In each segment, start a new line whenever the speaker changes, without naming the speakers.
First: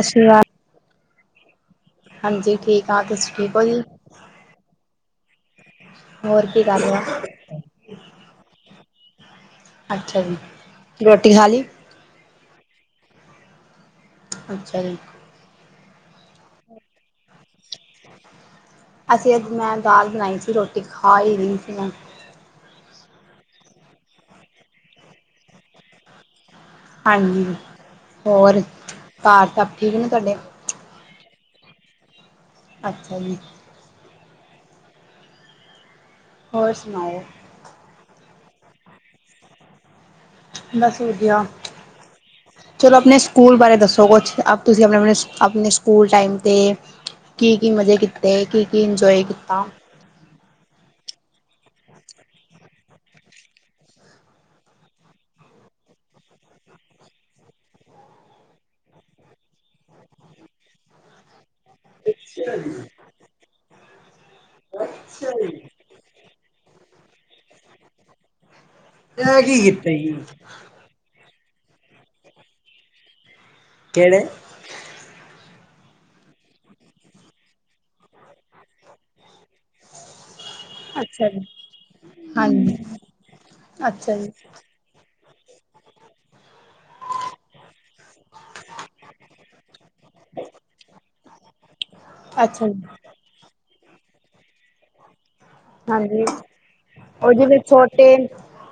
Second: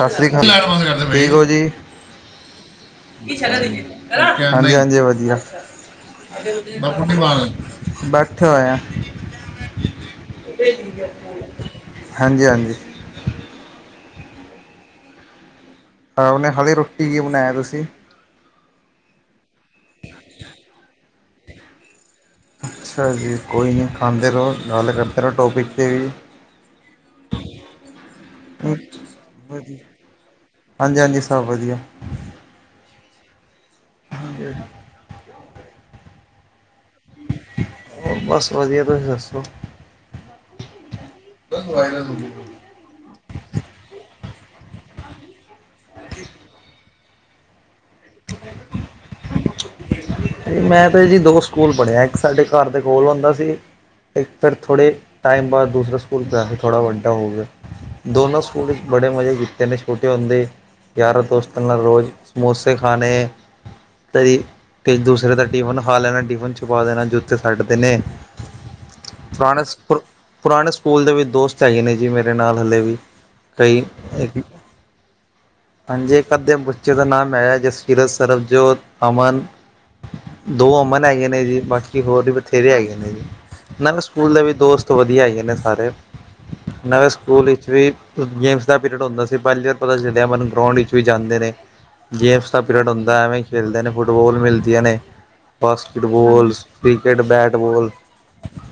ਸਤਿ
ਸ਼੍ਰੀ
ਸ੍ਰੀ
ਅਕਾਲ।
ਕਾਲ, ਲਾਈਟ ਬੰਦ ਕਰ ਦੇ, ਠੀਕ ਔ ਜੀ?
ਹਾਂਜੀ ਠੀਕ ਹਾਂ ਤੁਸੀਂ ਠੀਕ ਹੋ ਜੀ
[unintelligible] ਹਾਂਜੀ-ਹਾਂਜੀ ਵੱਦੀਆ।
ਹੋਰ ਕੀ ਕਰ ਰਹੇ ਹੋ
[unintelligible] ਬੈਠੇ ਹੋਏ ਆ।
ਅੱਛਾ ਜੀ। ਰੋਟੀ ਖਾ ਲਈ।
[unintelligible] ਹਾਂਜੀ-ਹਾਂਜੀ।
ਅੱਛਾ ਜੀ।
ਹਾਂ, ਹੁਣੇ ਹੁਣੇ ਰੋਟੀ ਕੀ ਬਣਾਇਆ ਤੁਸੀਂ?
ਅਸੀਂ ਅੱਜ ਮੈਂ ਦਾਲ ਬਣਾਈ ਸੀ, ਰੋਟੀ ਖਾ ਈ ਰੀ ਸੀ ਮੈਂ।
ਅੱਛਾ ਜੀ, ਕੋਈ ਨਈ, ਖਾਂਦੇ ਹੋ, ਗੱਲ ਕਰਦੇ ਰੋ, ਟੋਪਿਕ ਤੇ ਵੀ।
ਹਾਂਜੀ, ਹੋਰ
ਹਮ,
ਕਾਰ ਸਭ ਠੀਕ ਨੇ ਤੁਆਡੇ।
ਹਾਂਜੀ-ਹਾਂਜੀ ਸਭ ਵੱਦੀਆ।
ਅੱਛਾ ਜੀ।
[inaudible]
ਹੋਰ ਸੁਣਾਓ?
ਹੋਰ ਬਸ ਵੱਦੀਆ, ਤੁਸੀਂ ਦੱਸੋ?
ਬਸ ਵਦੀਆ। ਚਲੋ ਆਪਣੇ ਸਕੂਲ ਬਾਰੇ ਦੱਸੋ ਕੁਛ? ਆਪ ਤੁਸੀਂ ਆਪਣੇ-ਆਪਣੇ, ਆਪਣੇ ਸਕੂਲ ਟਾਈਮ ਤੇ ਕੀ-ਕੀ ਮਜ਼ੇ ਕੀਤੇ? ਕੀ-ਕੀ ਇੰਜੋਏ ਕੀਤਾ?
ਮੈਂ ਤੇ ਜੀ ਦੋ ਸਕੂਲ ਪੜ੍ਹੇਆ, ਇੱਕ ਸਾਡੇ ਕਾਰ ਦੇ ਕੋਲ ਹੁੰਦਾ ਸੀ। ਇੱਧਰ ਥੋੜ੍ਹੇ ਟਾਈਮ ਬਾਅਦ ਦੂਸਰੇ ਸਕੂਲ ਪਿਆ ਸੀ, ਥੋੜ੍ਹਾ ਵੱਡਾ ਹੋ ਗਿਆ। ਦੋਨੋ ਸਕੂਲ ਬੜੇ ਮਜ਼ੇ ਕੀਤੇ ਨੇ ਛੋਟੇ ਹੁੰਦੇ, ਯਾਰਾਂ ਦੋਸਤ ਉਹਨਾਂ ਰੋਜ਼
ਅੱਛਾ ਜੀ।
ਸਮੋਸੇ [unintelligible] [unintelligible] ਫੇਰ
ਅੱਛਾ
ਦੂਸਰੇ ਦਾ
ਜੀ।
ਟਿਫਿਨ ਖਾ ਲੈਣਾ ਟਿਫਿਨ ਛੁਪਾ ਦੇਣਾ ਜ ਫਿਰ ਛੱਡ ਦੇਨੇ ਆ,
ਇਹ ਕੀ
ਪੁਰਾਣੇ ਸ
ਕੀਤਾ
ਪੁ
ਜੀ?
ਪੁਰਾਣੇ ਸ ਸਕੂਲ ਦੇ ਵਿੱਚ ਦੋਸਤ ਹੈਗੇ ਨੇ ਜੀ ਮੇਰੇ ਨਾਲ ਹੱਲੇ ਵੀ ਕਈ। [inaudible]
ਕਿਹੜੇ?
ਹਾਂਜੀ, ਇੱਕ ਅੱਧੇ ਬੱਚੇ ਦਾ ਨਾਮ ਹੈ-ਜਸਕੀਰਤ, ਸਰਬਜੋਤ, ਅਮਨ ਦੋ ਅਮਨ ਹੈਗੇ ਨੇ ਜੀ, ਬਾਕੀ ਹੋਰ ਵੀ ਬਥੇਰੇ
ਹਾਂਜੀ
ਹੈਗੇ ਨੇ ਜੀ ਨਾਲੇ,
ਅੱਛਾ ਜੀ
ਸਕੂਲ ਦੇ ਵੀ ਦੋਸਤ ਤੋਂ ਵੱਧੀਆ ਹੈਗੇ ਨੇ ਸਾਰੇ, ਨਵੇਂ ਸਕੂਲ ਵਿੱਚ ਵੀ ਫਿਰ ਗੇਮਸ ਦਾ ਪੀਰੀਅਡ ਹੁੰਦਾ ਸੀ ਪਹਿਲੀ [unintelligible] ਗਰਾਊਂਡ ਵੀ ਜਾਂਦੇ ਨੇ। [unintelligible]
ਅੱਛਾ ਜੀ
ਪੀਰੀਅਡ ਹੁੰਦਾ ਐਵੇਂ ਖੇਲਦੇ ਨੇ ਫੁੱਟਬਾਲ ਮਿਲਦੀਆਂ ਨੇ।
ਹਾਂਜੀ
ਬਾਸਕਟਬੋਲ,
ਉਹ
ਕ੍ਰਿਕੇਟ,
ਜਿਵੇਂ
ਬੈਟ-ਬੋਲ।
ਛੋਟੇ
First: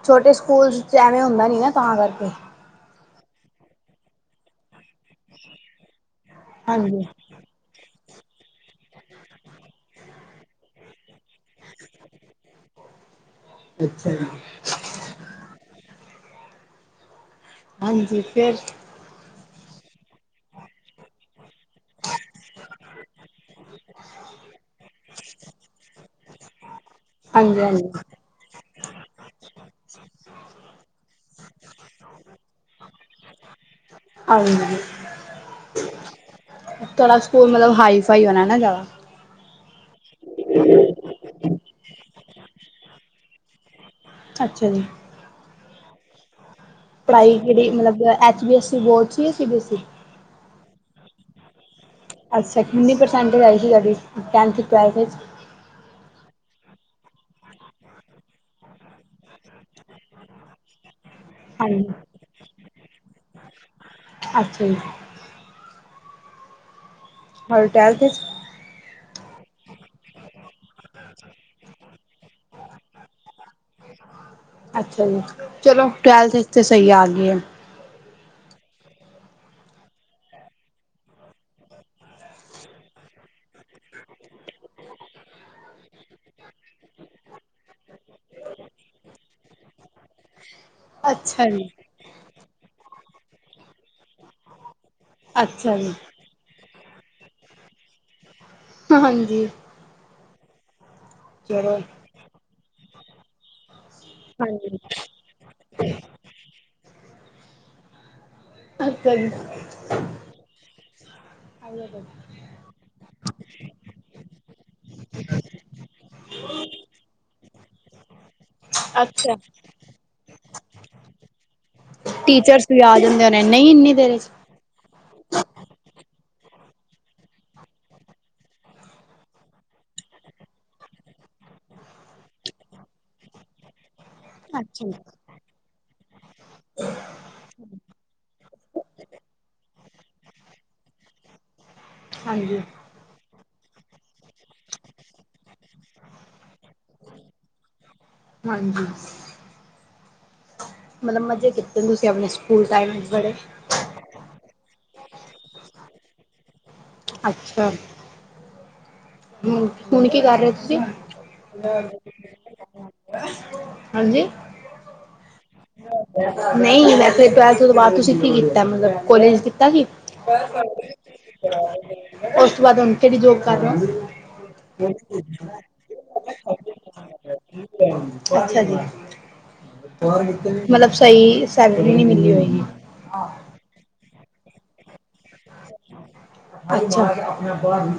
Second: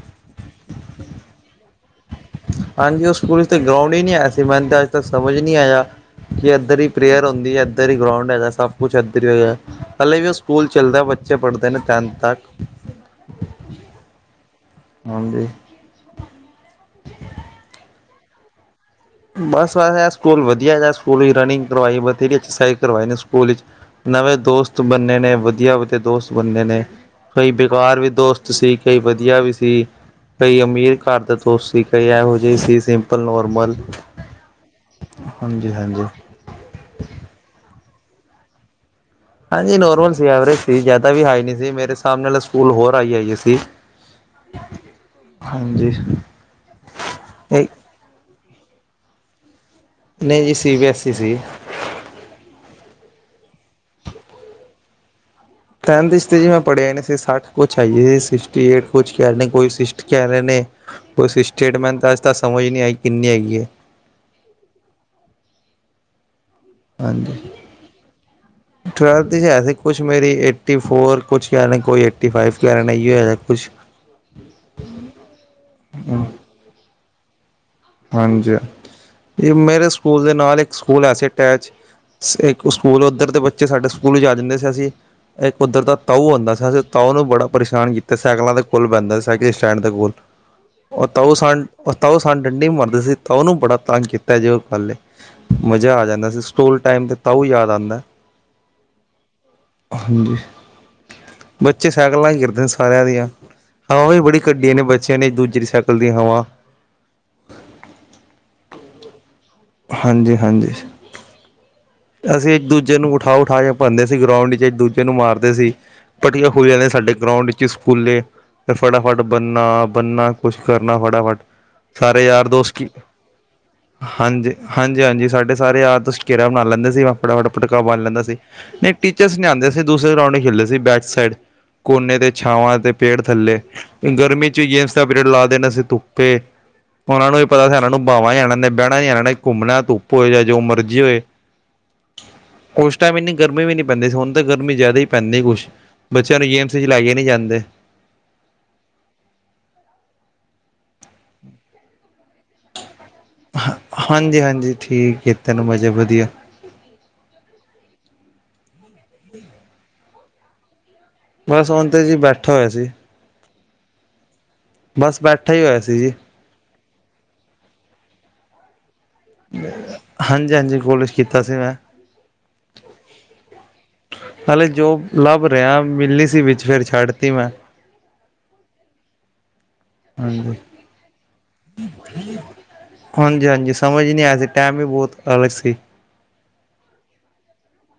ਛੋਟੇ ਸਕੂਲ ਚ ਐਵੇਂ ਹੁੰਦਾ ਨਹੀਂ ਨਾ ਤਾਂ ਕਰਕੇ।
ਹਾਂਜੀ, ਉਹ ਸਕੂਲ ਚ ਤੇ ਗਰਾਾਉਂਡ ਹੀ ਨਹੀਂ ਹੈ ਸੀ ਮੈਨੂੰ ਅੱਜ ਤੱਕ ਸਮਝ ਹੀ ਨਹੀਂ ਆਇਆ ਕਿ ਇੱਧਰ ਹੀ
ਹਾਂਜੀ
ਪ੍ਰੇਯਰ ਨੀ ਇਧਰ ਹੀ ਗਰਾਊਂਡ ਹੈਗਾ, ਸਭ ਕੁਛ ਇੱਧਰ ਹੀ ਹੈਗਾ, ਹੱਲੇ ਵੀ ਉਹ ਸਕੂਲ ਚੱਲਦਾ ਬੱਚੇ ਪੜ੍ਹਦੇ ਤਿੰਨ ਕੰਨ ਤਕ।
ਅੱਛਾ ਜੀ।
ਹਾਂਜੀ।
ਹਾਂਜੀ, ਫੇਰ।
ਬਸ ਇਹ ਸਕੂਲ ਵੱਧੀਆ ਹੈਗਾ, ਇਹ ਸਕੂਲ ਰਨਿੰਗ ਕਰਵਾਈ ਬਥੇਰੀ ਐਕਸਰਸਾਈਜ ਕਰਵਾਈ ਨੇ ਸਕੂਲ ਚ। ਨਵੇਂ ਦੋਸਤ ਬੰਨੇ ਨੇ ਵੱਧੀਆ-ਵੱਧੀਆ ਦੋਸਤ ਬੰਨੇ ਨੇ ਕਈ
ਹਾਂਜੀ ਹਾਂਜੀ
ਬੇਕਾਰ ਵੀ ਦੋਸਤ ਤੁਸੀਂ ਕਈ ਵਧੀਆ ਵੀ ਸੀ। ਕਈ ਅਮੀਰ ਘਰ ਦੇ ਦੋਸਤ ਸੀ ਕਈ ਇਹ ਜਿਵੇ ਸੀ ਸਿੰਪਲ ਨੋਰਮਲ
ਹਾਂਜੀ।
ਹਾਂਜੀ- ਹਾਂਜੀ।
ਤੁਹਾਡਾ ਸਕੂਲ ਮਤਲਬ ਹਾਈ ਫਾਈ ਹੋਣਾ ਨਾ ਜਿਆਦਾ।
ਹਾਂਜੀ ਨੋਰਮਲ ਸੀ ਐਵਰੇਜ ਸੀ ਜ਼ਿਆਦਾ ਵੀ ਹਾਈ ਨਹੀਂ ਸੀ ਮੇਰੇ ਸਾਹਮਣੇ ਨਾਲ ਸਕੂਲ ਹੋਰ ਹਾਈ ਆਈਏ ਸੀ।
ਅੱਛਾ ਜੀ।
ਹਾਂਜੀ।
ਪੜ੍ਹਾਈ ਜਿਹੜੀ ਮਤਲਬ ਐਚ ਬੀ ਐੱਸ ਬੋਰਡ ਸੀ ਸੀ ਬੀ ਐ ਈ।
ਨਹੀਂ ਜੀ ਸੀ ਬੀ ਐੱਸ ਈ ਸੀ।
ਅੱਛਾ ਕਿੰਨੀ ਪ੍ਰਸੈਂਟੇਜ ਆਈ ਸੀ ਤੁਹਾਡੀ ਟੈਂਥ ਟਵੈਲਥ ਵਿੱਚ।
ਟੈਂਨਥ ਚ ਤ ਮੈਂ ਤੇ ਪੜਿਆ ਨੀ ਸੀ ਨੇੇ ਸੱਠ ਕੁਛ ਆਈਏ ਸੀ ਸਿਕਟੀ ਏਟ ਕੁਛ ਕਹਿ ਲਹੇ ਨੇ ਕੋਈ ਸਟੀ ਕਹਿ ਲਹੇ ਨੇ। ਬੱਸ
ਹਾਂਜੀ
ਸਟੇਟਮੈਂਟ ਤਾਂ ਅੱਜ ਤਾਂ ਸਮਝ ਨਹੀਂ ਆਈ ਕਿੰਨੀ ਹੈਗੀ ਆ।
ਅੱਛਾ ਜੀ
ਹਾਂਜੀ,
ਹੋਰ ਟਵੈਲਥ ਵਿੱਚ
ਟਵੈਲਥ ਹੈਸ। ਕੁਛ ਮੇਰੀ ਏਟੀ ਫੋਰ ਕੁਛ ਕਹਿਹੇ ਕੋਈ ਏਟੀ ਫਾਈਵ ਕਹਿ ਰਿਹੇ ਹੈ ਕੁਛ।
ਅੱਛਾ ਜੀ ਚਲੋ ਟਵੈਲਥ ਵਿੱਚ ਤੇ ਸਹੀ ਆ ਗਏ ਹੈ।
ਹਾਂਜੀ, ਮੇਰੇ ਸਕੂਲ ਦੇ ਨਾਲ ਇੱਕ ਸਕੂਲ ਐ ਸੀ ਅਟੈਚ। ਇੱਕ ਸਕੂਲ ਉੱਧਰ ਦੇ ਬੱਚੇ ਸਾਡੇ ਸਕੂਲ ਹੀ ਆ ਜਾਂਦੇ ਸੀ ਅਸੀਂ। ਇੱਕ ਉਧਰ ਦਾ ਤਾਊ ਹੁੰਦਾ ਸੀ ਅ ਤਾਊ ਨੂੰ ਬੜਾ ਪਰੇਸ਼ਾਨ ਕੀਤਾ ਸਾਈਕਲਾਂ ਦੇ ਕੋਲ ਬੈਂਦਾ ਸੀ ਸਾਈਕਲ ਸਟੈਂਡ ਦੇ ਕੋਲ। ਉਹ ਤਾਊ
ਅੱਛਾ
ਸ
ਜੀ
ਉਹ ਤਾਊ ਸਾਨ ਡੰਡੀ ਮਰਦੇ ਸੀ ਤਾਂ ਉਹਨੂੰ ਬੜਾ ਤੰਗ ਕੀਤਾ ਜੇ ਉਹ ਪਲ ਤੇ।
ਅੱਛਾ ਜੀ
ਮਜ਼ਾ ਆ ਜਾਂਦਾ ਸੀ ਸਕੂਲ ਟਾਈਮ ਤੇ ਤਾਊ ਯਾਦ ਆਉਂਦਾ।
ਹਾਂਜੀ।
ਹਾਂਜੀ,
ਚਲੋ
ਬੱਚੇ ਸਾਈਕਲਾਂ ਹੀ ਗਿਰਦੇ ਨੇ ਸਾਰਿਆਂ ਦੀਆਂ। ਹਵਾਂ ਵੀ ਬੜੀ ਕੱਢੀ
ਹਾਂਜੀ
ਨੇ ਬੱਚਿਆਂ ਨੇ ਇਕ ਦੂਜੇ ਦੇ ਸਾਈਕਲ ਦੀਆਂ ਹਵਾਂ।
ਅੱਛਾ ਜੀ
ਹਾਂਜੀ -ਹਾਂਜੀ।
ਹਗ [unintelligible] [unintelligible]
ਅਸੀਂ ਇੱਕ ਦੂਜੇ ਨੂੰ ਉਠਾ- ਉਠਾ ਕੇ ਭੰਨਦੇ ਸੀ ਗਰਾਊਂਡ ਚ ਦੂਜੇ। ਏਨੂੰ ਮਾਰਦੇ ਸੀ ਪੱਟੀਆਂ ਖੂਲੀਆਂ ਨੇ ਸਾਡੇ ਗਰਾਊਂਡ ਵਿੱਚ ਸਕੂਲੇ। ਫ ਫਟਾਫਟ
ਅੱਛਾ
ਬੰਨਾ ਬੰਨਾ ਕੁਛ ਕਰਨਾ ਫਟਾਫਟ। ਸਾਰੇ ਯਾਰ
ਟੀਚਰਸ
ਦੋਸਤ
ਵੀ
ਕੀ
ਆ ਜਾਂਦੇ ਹੋਣੇ ਨਹੀਂ ਇੰਨੀ ਦੇਰ ਚ
ਹਾਂਜੀ। ਹਾਂਜੀ ਹਾਂਜੀ ਸਾਡੇ ਸਾਰੇ ਯਾਰ ਦੋਸਤ ਖੇਰਾ ਬਣਾ ਲੈਂਦੇ। ਆਪਾ ਵਟਾ ਪਟਕਾ ਬਣ ਲੈਂਦਾ ਸੀ ਨਹੀਂ ਟੀਚਰਸ ਨਹੀਂ ਆਉਂਦੇ ਸੀ ਦੂਸਰੇ ਗਰਾਂਡ ਖੇਦੇ ਸੀ ਬੈਕ ਸੈਡ। ਕੋਨੇ ਤੇ ਛਾਵਾਂ ਤੇ ਪੇੜ ਥੱਲੇ ਗਰਮੀ ਚ
ਅੱਛਾ
ਗੇਮਸ ਦਾ ਪੀਰੀਅਡ ਲਾ ਦੇਣਾ ਸੀ ਤੂੰ। ਤੇ ਉਹਨਾਂ ਨੂੰ ਇਹ ਪਤਾ ਸੀਨਾਂ ਨੂੰ ਬਾਹਵਾਂ ਹੀ ਇਹਨਾਂ ਨੇ ਬਹਿਣਾ ਹੀ ਇਹਨਾਂ ਨੇ ਘੁੰਮਣਾ ਤੂੰ। ਭ ਜਾਂ ਜੋ ਮਰਜ਼ੀ ਹੋਏ।
ਹਾਂਜੀ।
ਉਸ ਟਾਈਮ ਇੰਨੀ ਗਰਮੀ ਵੀ ਨਹੀਂ ਪੈਂਦੀ ਹੁਣ ਤਾਂ ਗਰਮੀ ਜ਼ਿਆਦਾ ਹੀ ਪੈਂਦੀ ਕੁਛ ਬੱਚਿਆਂ ਨੂੰ ਗੇਮਸ 'ਚ ਲੈ ਕੇ ਨਹੀਂ ਜਾਂਦੇ।
ਹਾਂਜੀ। ਮਤਲਬ ਮਜ਼ੇ ਕੀਤੇ ਤੁਸੀਂ ਆਪਣੇ ਸਕੂਲ ਟਾਈਮ ਵਿਚ ਬੜੇ।
ਹ ਹਾਂਜੀ ਹਾਂਜੀ ਠੀਕ ਹੈ ਤੈਨੂੰ ਮਜ਼ੇ ਵਧੀਆ।
ਅੱਛਾ।
ਹ [inaudible]
ਹਮ ਹੁਣ ਕੀ ਕਰ ਰਹੇ ਹੋ ਤੁਸੀਂ।
ਬਸ ਹੁਣ ਤੇ ਜੀ ਬੈਠਾ ਹੋਇਆ ਸੀ।
ਹਾਂਜੀ।
ਬਸ ਬੈਠਾ ਹੀ ਹੋਇਆ ਸੀ ਜੀ।
ਨਹੀਂ ਮੈ ਫੇ ਟਵੈਲਥ ਤੋਂ ਬਾਅਦ ਤੁਸੀਂ ਕੀ ਕੀਤਾ ਮਤਲਬ। ਕੋਲੇਜ ਕੀਤਾ ਸੀ
ਹਾਂਜੀ-ਹਾਂਜੀ ਕੋਲਜ ਕੀਤਾ ਸੀ ਮੈਂ
ਉਸ ਤੋਂ ਬਾਅਦ ਹੁਣ ਕਿਹੜੀ ਜੋਬ ਕਰ ਰਹੇ ਓ।
ਹਾਲੇ ਜੋ ਲੱਭ ਰਿਹਾ ਮਿਲਣੀ ਸੀ ਵਿੱਚ ਫਿਰ ਛੱਡ ਤੀ ਮੈਂ।
ਅੱਛਾ ਜੀ।
ਹਾਂਜੀ।
ਮਲਬ ਸਈ ਸੈਲਰੀ ਨੀ ਮਿਲੀ ਹੋਏਗੀ।
ਹਾਂਜੀ-ਹਾਂਜੀ। ਸਮਝ ਈ ਨੀ ਆਇਆ ਸੀ ਟੈਮ ਈ ਬਹੁਤ ਅਲਗ ਸੀ।
ਅੱਛਾ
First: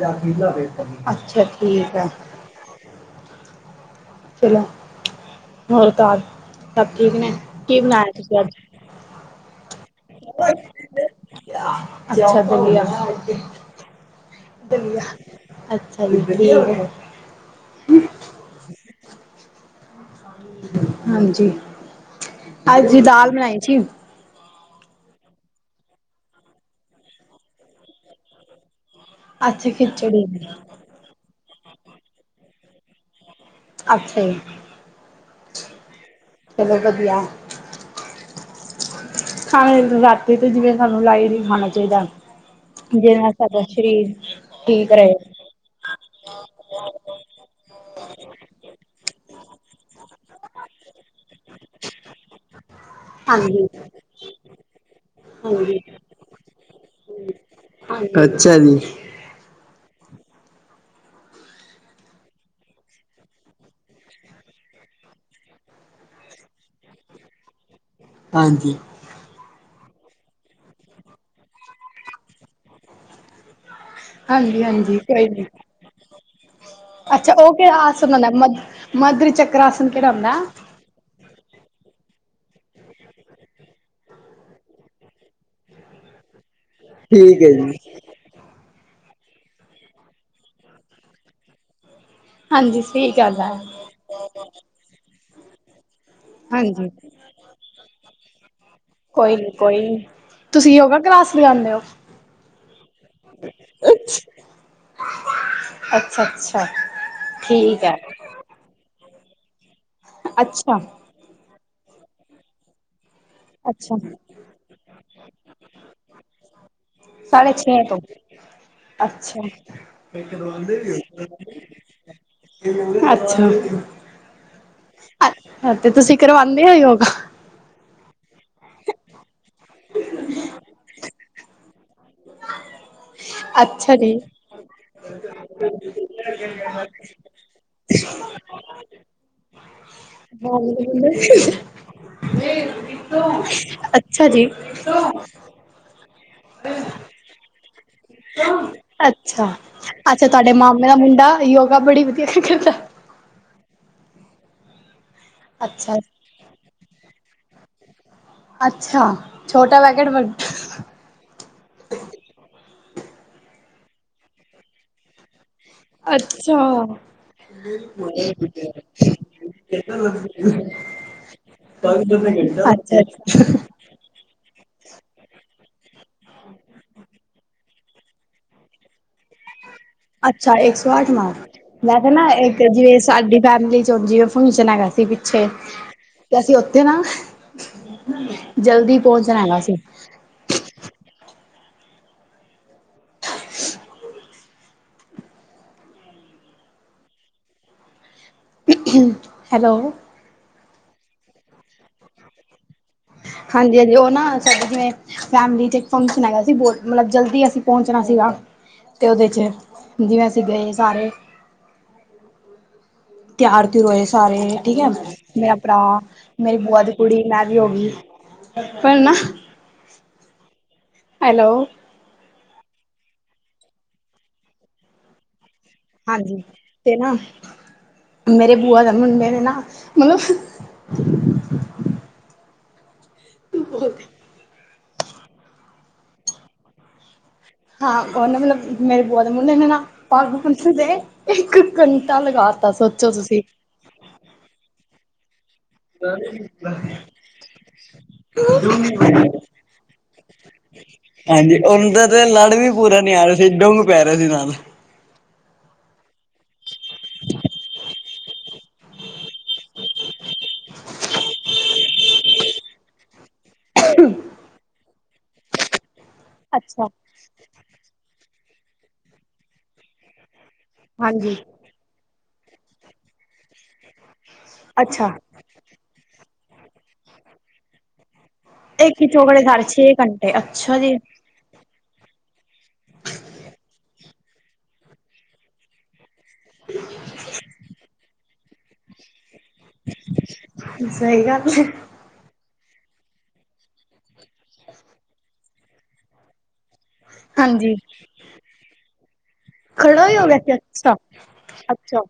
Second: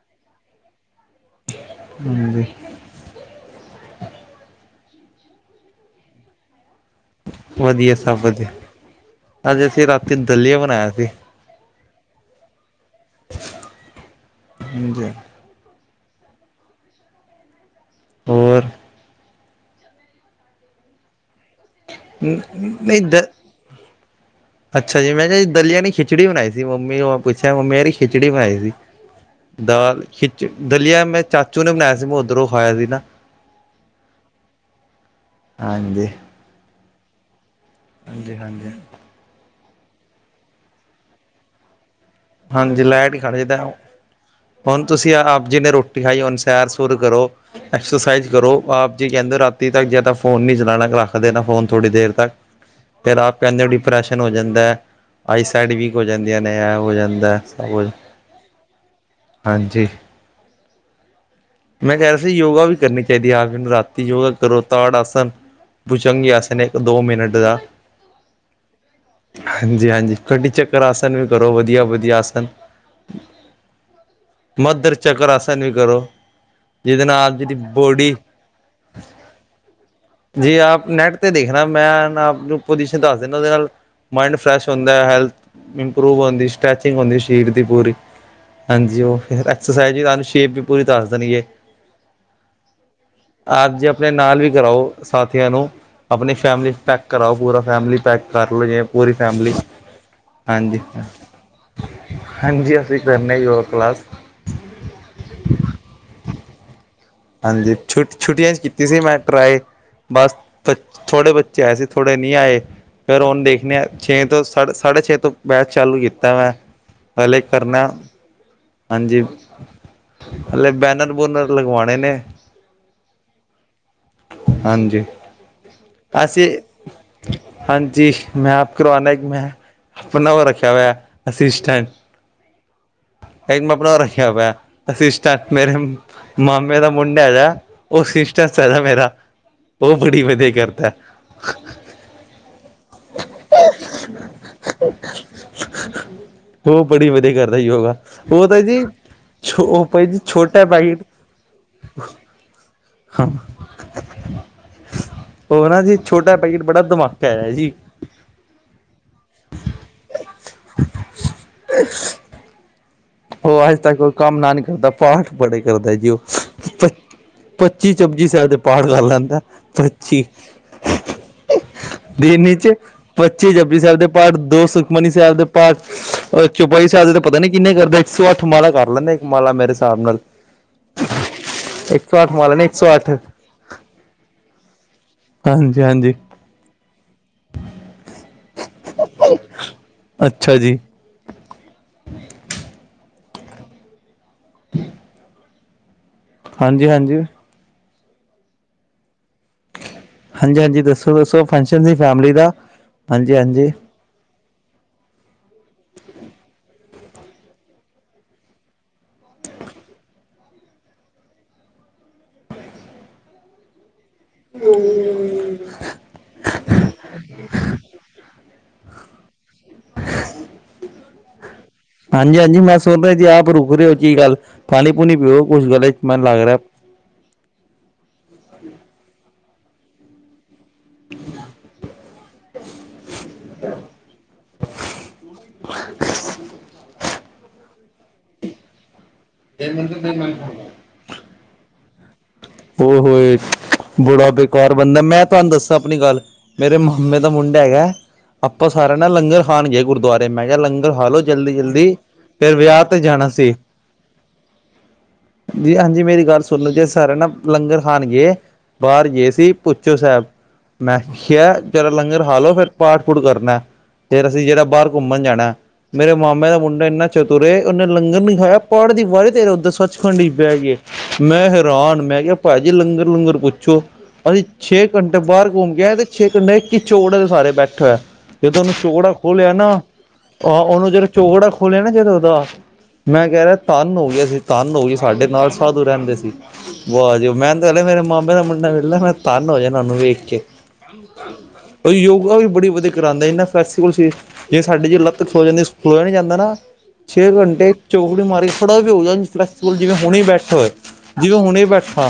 -ਅੱਛਾ ਠੀਕ ਐ।
ਹਾਂਜੀ।
ਚਲੋ ਹੋਰ ਘਰ ਸਭ ਠੀਕ ਨੇ? ਕੀ
ਵਧੀਆ
ਬਣਾਇਆ
ਸਭ
ਤੁਸੀਂ ਅੱਜ?
ਵਧੀਆ ਅੱਜ ਅਸੀਂ ਰਾਤੀ ਦਲੀਆ ਬਣਾਇਆ ਸੀ।
ਅੱਛਾ ਦਲੀਆਂ। ਦਲੀਆਂ।
ਹਾਂਜੀ।
ਅੱਛਾ ਜੀ।
ਹੋਰ?
ਹਾਂਜੀ। ਅਜ ਜੀ
ਨਹੀਂ ਦ
ਦਾਲ ਬਣਾਈ ਸੀ।
[inaudible] [unintelligible] ਅੱਛਾ ਜੀ। ਮੈਂ ਕਿਆ ਜੀ ਦਲੀਆਂ ਨੀ ਖਿਚੜੀ ਬਣਾਈ ਸੀ ਮੰਮੀ ਨੂੰ ਮੈਂ ਪੁੱਛਿਆ ਮੰਮੀ ਕੇ ਰੀ ਖਿਚੜੀ ਬਣਾਈ ਸੀ।
ਅੱਛਾ
ਦਾਲ
ਖਿਚੜੀ
ਖਿੱਚ ਦਲੀਆ ਮੈਂ ਚਾਚੂ ਨੇ ਬਣਾਇਆ ਸੀ ਮੈਂ ਉੱਧਰੋਂ ਖਾਇਆ ਸੀ ਨਾ।
ਅੱਛਾ ਜੀ।
ਹਾਂਜੀ।
ਚਲੋ ਵਧੀਆ।
ਹਾਂਜੀ-ਹਾਂਜੀ।
ਖਾਣੇ ਰਾਤੀ ਤੇ ਜਿਵੇਂ ਸਾਨੂੰ ਲਾਈਟ ਈ ਖਾਣਾ ਚਾਹੀਦਾ।
ਹਾਂਜੀ।
ਜਿਹਦੇ
ਲੈਟ ਈ
ਨਾਲ
ਖਾਣਾ ਚਾਈਦੇ।
ਸਾਡਾ ਸਰੀਰ
ਹੁਣ
ਠੀਕ
ਤੁਸੀਂ
ਰਹੇ
ਅ ਆਪ ਜੀ ਨੇ ਰੋਟ ਟੀ ਖਾਈ ਹੁਣ ਸੈਰ ਸੁਰ ਕਰੋ। ਐਕਸਰਸਾਈਜ਼ ਕਰੋ। ਆਪ ਜੀ ਕਹਿੰਦੇ ਰਾਤੀ ਤੱਕ ਜਾਦਾ ਫੋਨ ਨੀ ਚਲਾਣਾ ਰੱਖ ਦੇਨਾ ਫੋਨ। ਥੋੜ੍ਹੀ ਦੇਰ ਤੱਕ। ਫਿਰ ਆਪ ਕਹਿੰਦੇ ਓ।
ਹਾਂਜੀ
ਡਿਪਰੈਸ਼ਨ ਹੋ ਜੰਦੇ, ਆਈਸਾਈਡ
ਹਾਂਜੀ।
ਵੀਕ ਹੋ ਜਾਂਦੀਆਂ ਨੇ, ਐ ਹੋ ਜਂਦਾ। ਹੁੰਦੇ ਸਭ ਕੁਜ।
ਅੱਛਾ ਜੀ,
ਹਾਂਜੀ। ਮੈਂ ਕਹਿ ਰਿਆ ਸੀ ਯੋਗਾ ਵੀ ਕਰਨੀ ਚਾਹੀਦੀ ਐ ਆਪ ਜੀ ਨੂੰ ਰਾਤੀ ਯੋਗਾ ਕਰੋ ਤਾੜ ਆਸਣ। ਭੁਜੰਗੀਆਸਨ ਇੱਕ ਦੋ ਮਿੰਟ ਦਾ।
ਹਾਂਜੀ।
ਹਾਂਜੀ-ਹਾਂਜੀ। ਕਡੀ ਚੱਕਰ ਆਸਨ ਵੀ ਕਰੋ ਵਧੀਆ-ਵਧੀਆ ਆਸਨ। ਮਧਰ
ਹਾਂਜੀ-ਹਾਂਜੀ ਕੋਈ
ਚੱਕਰ
ਨੀ,
ਆਸਾਨ ਵੀ ਕਰੋ। ਜਿਦੇ ਨਾ
ਅੱਛਾ
ਆਪ ਜੀ
ਉਹ
ਦੀ
ਕਿਹੜਾ ਆਸਨ
ਬੋਡੀ
ਹੁੰਦਾ ਮ ਮਧੁਰ ਚੱਕਰ ਆਸਨ ਕਿਹੜਾ ਹੁੰਦਾ?
ਜੇ ਆਪ ਨੈਟ ਤੇ ਦੇਖਣਾ ਮੈਂ ਨਾ ਆਪ ਨੂੰ ਪੁਜੀਸ਼ਨ ਦੱਸ ਦਿਨਾਂ ਉਹਦੇ ਨਾਲ ਮਾਇੰਡ ਫਰੈਸ਼ ਹੁੰਦਾ ਹੈਲਥ ਇਮਪਰੋਵ ਆਂਦੀ ਸ਼ ਸਟ੍ਰੈਚਿੰਗ ਹੁੰਦੀ
ਠੀਕ
ਸ਼ੀਰ
ਹੈ
ਦੀ
ਜੀ।
ਪੂਰੀ। ਹਾਂਜੀ ਉਹ ਫੇਰ ਐਕਸਰਸਾਈਜ਼ ਤਾਨੂੰ ਸ਼ੇਪ ਵੀ ਪੂਰੀ ਦੱਸ ਦੇਣਗੇ।
ਹਾਂਜੀ ਸਈ ਗੱਲ ਆ।
ਆਪ ਜੇ ਆਪਣੇ ਨਾਲ ਵੀ ਕਰਾਓ ਸਾਥੀਆਂ ਨੂੰ ਆਪਣੀ ਫੈਮਿਲੀ
ਹਾਂਜੀ
ਪੈਕ ਕਰਾਓ ਪੂਰਾ ਫੈਮਿਲੀ ਪੈਕ ਕਰ ਲਓ ਜੇ ਪੂਰੀ
ਕੋਈ ਨੀ
ਫੈਮਿਲੀ।
ਕੋਈ ਨੀ। ਤੁਸੀਂ
ਹਾਂਜੀ।
ਯੋਗਾ ਕਲਾਸ ਲਗਾਉਂਦੇ ਹੋ?
ਹਾਂਜੀ ਅਸੀਂ ਕਰਨੇ ਯੋਗਾ ਕਲਾਸ।
ਅੱਛ ਅੱਛ।
ਹਾਂਜੀ। ਛੁ ਛੁੱਟੀਆਂ ਚ ਕੀਤੀ ਸੀ ਮੈਂ ਟਰਾਈ ਬਸ ਫ
ਅੱਛਾ-ਅੱਛਾ।
ਥੋੜੇ ਬੱਚੇ ਆਏ ਸੀ ਥੋੜੇ ਨੀ ਆਏ ਫੇਰ ਓਨ ਦੇਖਣੇ ਆ ਛੇ ਤੋਂ ਸਾਢ ਸਾਢੇ ਛੇ ਤੋਂ ਬੈਚ ਚਾਲੂ ਕੀਤੈ ਮੈਂ ਪਹਿਲੇ
ਸਾਢੇ ਛੇ
ਕਰਨਾ
ਤੋਂ,
ਹਾਂਜੀ
ਅੱਛਾ।
ਹਲੇ ਬੈਨਰ ਬੂਨਰ ਲਗਵਾਣੇ ਨੇ
ਅੱਛਾ।
ਹਾਂਜੀ।
ਤੇ ਤੁਸੀਂ
ਅਸੀਂ
ਕਰਵਾਂਦੇ ਓ ਯੋਗਾ?
ਹਾਂਜੀ ਮੈਂ ਆਪ ਕਰਵਾਣਾ ਇੱਕ ਮੈਂ ਆਪਣਾ ਉਹ ਰੱਖਿਆ ਹੋਇਆ ਅਸਿਸਟੈਂਟ। ਏਕ ਮੈਂ ਆਪਣਾ
ਅੱਛਾ ਜੀ।
ਰੱਖਿਆ ਹੋਇਆ ਅਸਸਿਸਟੈਟ ਮੇਰੇ ਮਾਮ ਮੇਰਾ ਮੁੰਡਾ ਹੈਗਾ ਉਹ ਸਿਸਟੈਸ ਹੈਗਾ ਮੇਰਾ। ਓਹ ਬੜੀ ਵਧਿਆ ਕਰਦਾ।
ਅੱਛਾ ਜੀ।
ਓ ਬੜੀ ਵਧੀਆ ਕਰਦਾ ਯੋਗਾ। ਉਹ ਤਾਂ ਜੀ ਛੋ ਭਾਈ ਜੀ ਛੋਟਾ ਹੈ ਬਾਇਡ।
ਯੌਗਾ ਬੋਹੁਤ ਵਦੀਆ ਕਰਦਾ ਹੈ
ਹਾਂ। ਉਹ ਨਾ
ਅੱਛਾ
ਜੀ ਛੋਟਾ ਪੈਕਿਟ ਬੜਾ ਧਮਾਕਾ ਐ ਜੀ।
ਅੱਛਾ ਛੋਟਾ ਪੈਕਟ ਵਡ
ਉਹ ਅੱਜ ਤੱਕ ਕੋਈ ਕੰਮ ਨਾ ਨੀ ਕਰਦਾ ਪਾਠ ਬੜੇ ਕਰਦਾ ਜੀ ਉਹ।
ਅੱਛਾ
ਪੱਚੀ ਜਪਜੀ ਸਾਹਿਬ ਦੇ ਪਾਠ ਕਰ ਲੈਂਦਾ ਪੱਚੀ। ਦਿਨ ਇਚ
ਅੱਛਾ
ਪੱਚੀ ਜਪਜੀ ਸਾਹਿਬ ਦੇ ਪਾਠ ਦੋ ਸੁਖਮਨੀ ਸਾਹਿਬ ਦੇ ਪਾਠ ਚੌਪਈ ਸਾਹਿਬ ਦੇ ਤੇ ਪਤਾ ਨੀ ਕਿੰਨੇ ਕਰਦਾ ਈ। ਇਰ ਸੋ ਅੱਠ ਮਾਲਾ ਕਰ ਲੈਂਦਾ ਈ। ਮਾਲਾ ਮੇਰੇ ਸਾਬ ਨਾਲ
ਅੱਛਾ ਇੱਕ ਸੌ ਅੱਠ ਮਾਰਕ
ਏਕ
ਵੈਸੇ
ਸੌ
ਨਾ
ਅੱਠ ਮਾਲਾ
ਇੱਕ
ਨੇ ਏਕ ਸੌ
ਜਿਵੇਂ
ਅੱਠ।
ਸਾਡੀ ਫੈਮਿਲੀ ਚ ਉਂਜ ਈ ਉਹ ਫੰਕਸ਼ਨ ਹੈਗਾ ਸ ਤੀ ਪਿੱਛੇ
ਹਾਂਜੀ ਹਾਂਜੀ
ਤੇ ਅਸੀਂ ਉੱਥੇ ਨਾ ਜਲਦੀ ਪਹੁੰਚਣਾ ਹੈਗਾ ਸੀ।
ਅੱਛਾ ਜੀ। [inaudible] ਹਾਂਜੀ-ਹਾਂਜੀ।
ਹੈਲੋ।
ਹਾਂਜੀ ਹਾਂਜੀ ਦੱਸੋ ਦੱਸੋ ਫੰਕਸ਼ਨ ਸੀ ਫੈਮਿਲੀ ਦਾ।
ਹਾਂਜੀ ਹਾਂਜੀ ਉਹ ਨਾ ਜਿਵੇਂ ਫੈਮਲੀ ਚ ਏਕ ਫੰਕਸ਼ਨ ਹੈਗਾ ਸੀ ਬੋਤ ਮਲਬ ਜਲਦੀ ਅਸੀਂ ਪਹੁੰਚਣਾ ਸੀਗਾ। ਤੇ ਉਹਦੇ ਚ ਜਿਵੇਂ ਅਸੀਂ ਗਏ ਸਾਰੇ। ਤਿਆਰ ਤਯੁਰ ਹੋਏ ਸਾਰੇ ਠੀਕ ਐ। ਮੇਰਾ ਭਰਾ ਮੇਰੀ ਬੂਆ ਦੀ ਕੁੜੀ ਮੈਂ ਵੀ ਹੋ ਗੀ। ਪਰ ਨਾ
[inaudible]
ਹੈਲੋ।
ਹਾਂਜੀ ਹਾਂਜੀ ਮੈਂ ਸੁਣ ਰਿਆ ਜੀ ਆਪ ਰੁਕ ਰੇ ਓ ਕੀ ਗੱਲ ਪਾਣੀ ਪੂਣੀ ਪੀਓ ਕੁਛ ਗਲੇ ਮੈਨੂੰ
ਹਾਂਜੀ
ਲੱਗ ਰਿਹਾ
ਤੇ ਨਾ ਮੇਰੇ ਬੂਆ ਦਾ ਮੁੰਡੇ ਨੇ ਨਾ ਮਲਬ
[inaudible] [inaudible]
ਹਾਂ ਉਹਨਾ ਮਲਬ ਮੇਰੇ ਬੂਆ ਦੇ ਮੁੰਡੇ ਨੇ ਨਾ ਪੱਗ ਪੁਗ ਦੇ ਇੱਕ ਘੰਟਾ ਲਗਾ ਤਾ
ਹੋ
ਸੋਚੋ
ਹੋਏ
ਤੁਸੀਂ
ਬੜਾ ਬੇਕਾਰ ਬੰਦੇ ਮੈਂ ਤੁਆਨੂੰ ਦੱਸਾਂ ਆਪਣੀ ਗੱਲ ਮਰੇ ਮਾਮੇ ਦਾ ਮੁੰਡਾ ਹੈਗੇ ਆਪਾਂ ਸਾਰਿਆਂ ਨਾ ਲੰਗਰ ਖਾਣਗੇ ਗੁਰਦੁਆਰੇ ਮੈਂ ਕਿਆ ਲੰਗਰ ਖਾ ਲੋ ਜਲਦੀ-
ਹਾਂਜੀ ਉਹਨਾਂ
ਜਲਦੀ
ਦਾ ਤੇ ਲੜ
ਫੇਰ
ਵੀ
ਵਿਆਹ ਤੇ ਜਾਣਾ ਸ
[unintelligible]
ਜੀ ਹਾਂਜੀ ਮੇਰੀ ਗੱਲ ਸੁਣਲੋ ਜੇ ਸਰ ਨਾ ਲੰਗਰ ਖਾਣ ਗਏ ਬਾਹਰ ਗਏ ਸੀ ਭੁੱਚੋ ਸਾਹਿਬ। ਮੈਂ ਖਿਆ ਜਰਾ ਲੰਗਰ ਖਾ ਲ ਲੋ ਫੇਰ ਪਾਠ ਪੂਠ ਕਰਨਾ। ਫੇਰ ਅਸੀਂ ਜੇੜਾ ਬਾਰ ਘੁੰਮਣ ਜਾਣਾ ਮੇਰੇ ਮਾਮ ਮੇਰਾ ਮੁੰਡਾ
ਅੱਛਾ
ਏਨਾ ਚਤੁਰ ਏ ਉਹਨੇ ਲੰਗਰ ਨੀ ਖਾਇਆ ਪਾਠ ਦੀ ਵਾਰੀ ਤੇਰੇ ਉੱਧਰ ਸੱਚਖੰਡ ਇਚ ਬੈ ਗਿਆ।
ਹਾਂਜੀ
ਮੈਂ ਹੈਰਾਨ ਮੈਂ ਕਿਆ ਭਾਜੀ ਲੰਗਰ ਲੂੰਗਰ ਪੁੱਛੋ। ਅਸੀਂ ਛੇ
ਅੱਛਾ
ਘੰਟੇ ਬਾਹਰ ਘੁੰਮ ਗਏ ਆਏ ਤੇ ਛੇ ਘੰਟੇ ਏਕ ਈ ਚੋਂਕੜ੍ਹੇ ਦੇ ਸਹਾਰੇ ਬੈਠੇ। ਜਦੋਂ ਉਹਨੂੰ
ਇੱਕ ਹੀ
ਚੋਗੜਾ
ਚੋਕੜੇ
ਖੋਲ੍ਹਿਆ
ਘਰ
ਨਾ
ਛੇ ਘੰਟੇ
ਤਾ
ਅੱਛਾ
ਉਹਨੂੰ
ਜੀ।
ਜਦੋਂ ਚੋਗੜਾ ਖੋਲਿਆ ਨਾ ਜਦੋਂ ਉਹਦਾ ਮੈਂ ਕਹਿ ਰਿਆ ਧੰਨ ਹੋ ਗਿਆ ਸੀ ਤੰਨ ਹੋ ਗਈ ਸਾਡੇ ਨਾਲ ਸਾਧੂ ਰਹਿੰਦੇ ਸੀ। ਵਾ ਜੀ ਵ ਮੇਰੇ ਮਾਮੇ ਦਾ ਮੁੰਡਾ ਵਿਹਲਾ ਮੈਂ ਧੰਨ ਹੋ ਜਨਾ ਉਨੂੰ ਵੇਖ ਕੇ।
ਸਹੀ ਗੱਲ ਹੈ
ਉਹ ਯੋਗਾ ਵੀ ਬੜੀ ਵਧੀਆ ਕਰਾਂਦਾ ਏਨਾ ਫਲੇਕਸੀਬਲ ਸਰੀਰ ਜਿਵੇਂ ਸਾਡੀ ਜੇ ਲੱਤ ਸੋ ਜਾਂਦੀ ਤੁਰਿਆ ਨੀ ਜਾਂਦਾ ਨਾ। ਛੇ ਘੰਟੇ
ਹਾਂਜੀ
ਚੋਕੜੀ ਮਾਰੀ ਕੇ ਖੜਾ ਵੀ ਹੋਗਿਆ ਫੈਲਕਸੀਬਲ ਜਿਵੇਂ
ਖੜਾ ਹੀ
ਹੁਣੇ
ਹੋ ਗਿਆ ਸੀ
ਬੈਠੇ ਹੋਏ।
ਅੱਛਾ।
ਜਿਵੇਂ ਹੁਣੇ
ਅੱਛਾ
ਬੈਠਾ।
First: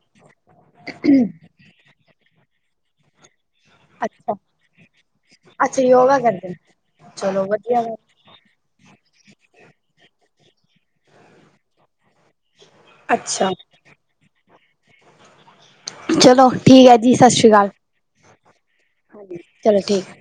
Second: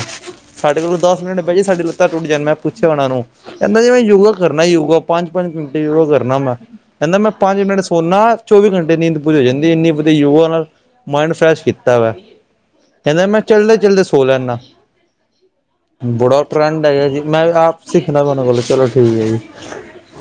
ਸਾਡੇ ਕੋਲੋਂ ਦਸ ਮਿੰਟ ਬਹਿਏ ਸਾਡੀ ਲੱਤਾ ਟੁੱਟ ਜਾਣ ਮੈਂ ਪੁੱਛਿਆ ਉਹਨਾਂ ਨੂੰ ਕਹਿੰਦਾ ਜੀ ਮੈਂ ਯੋਗਾ
ਅੱਛਾ
ਕਰਨਾ ਯੋਗਾ ਪੰਜ-ਪੰਜ
ਅੱਛਾ
ਘੰਟੇ ਯੋਗਾ ਕਰਨਾ
ਕਰਦੇ
ਮੈਂ।
ਨੇ।
ਕੇਂਦਾ ਮੈਂ
ਚਲੋ
ਪੰਜ ਮਿੰਟ
ਵਧੀਆ ਗੱਲ
ਸੋਨਾ ਚੌਵੀ ਘੰਟੇ ਨੀਂਦ ਪੂਰੀ ਹੋ ਜਾਂਦੀ ਇੰਨੀ ਵਧੀਆ ਯੁਵਾ ਨਾਲ ਮਾਇੰਡ ਫਰੈਸ਼ ਕੀਤਾ ਵਾ ਕਹਿੰਦਾ ਮੈਂ
ਅੱਛਾ
ਚੱਲਦੇ ਚਲਦੇ ਸੋ ਲੈਂਨਾ ਬੁੜਾ
ਚਲੋ
ਟ੍ਰੈਂਡ
ਠੀਕ ਹੈ
ਹੈਗਾ ਜੀ ਮੈਂ ਆਪ ਸਿੱਖਣਾ ਵਾ ਉਹਨਾਂ ਕੋਲ। ਚਲੋ ਠੀਕ ਹੈ
ਹਾਂਜੀ
ਜੀ
ਚਲੋ ਠੀਕ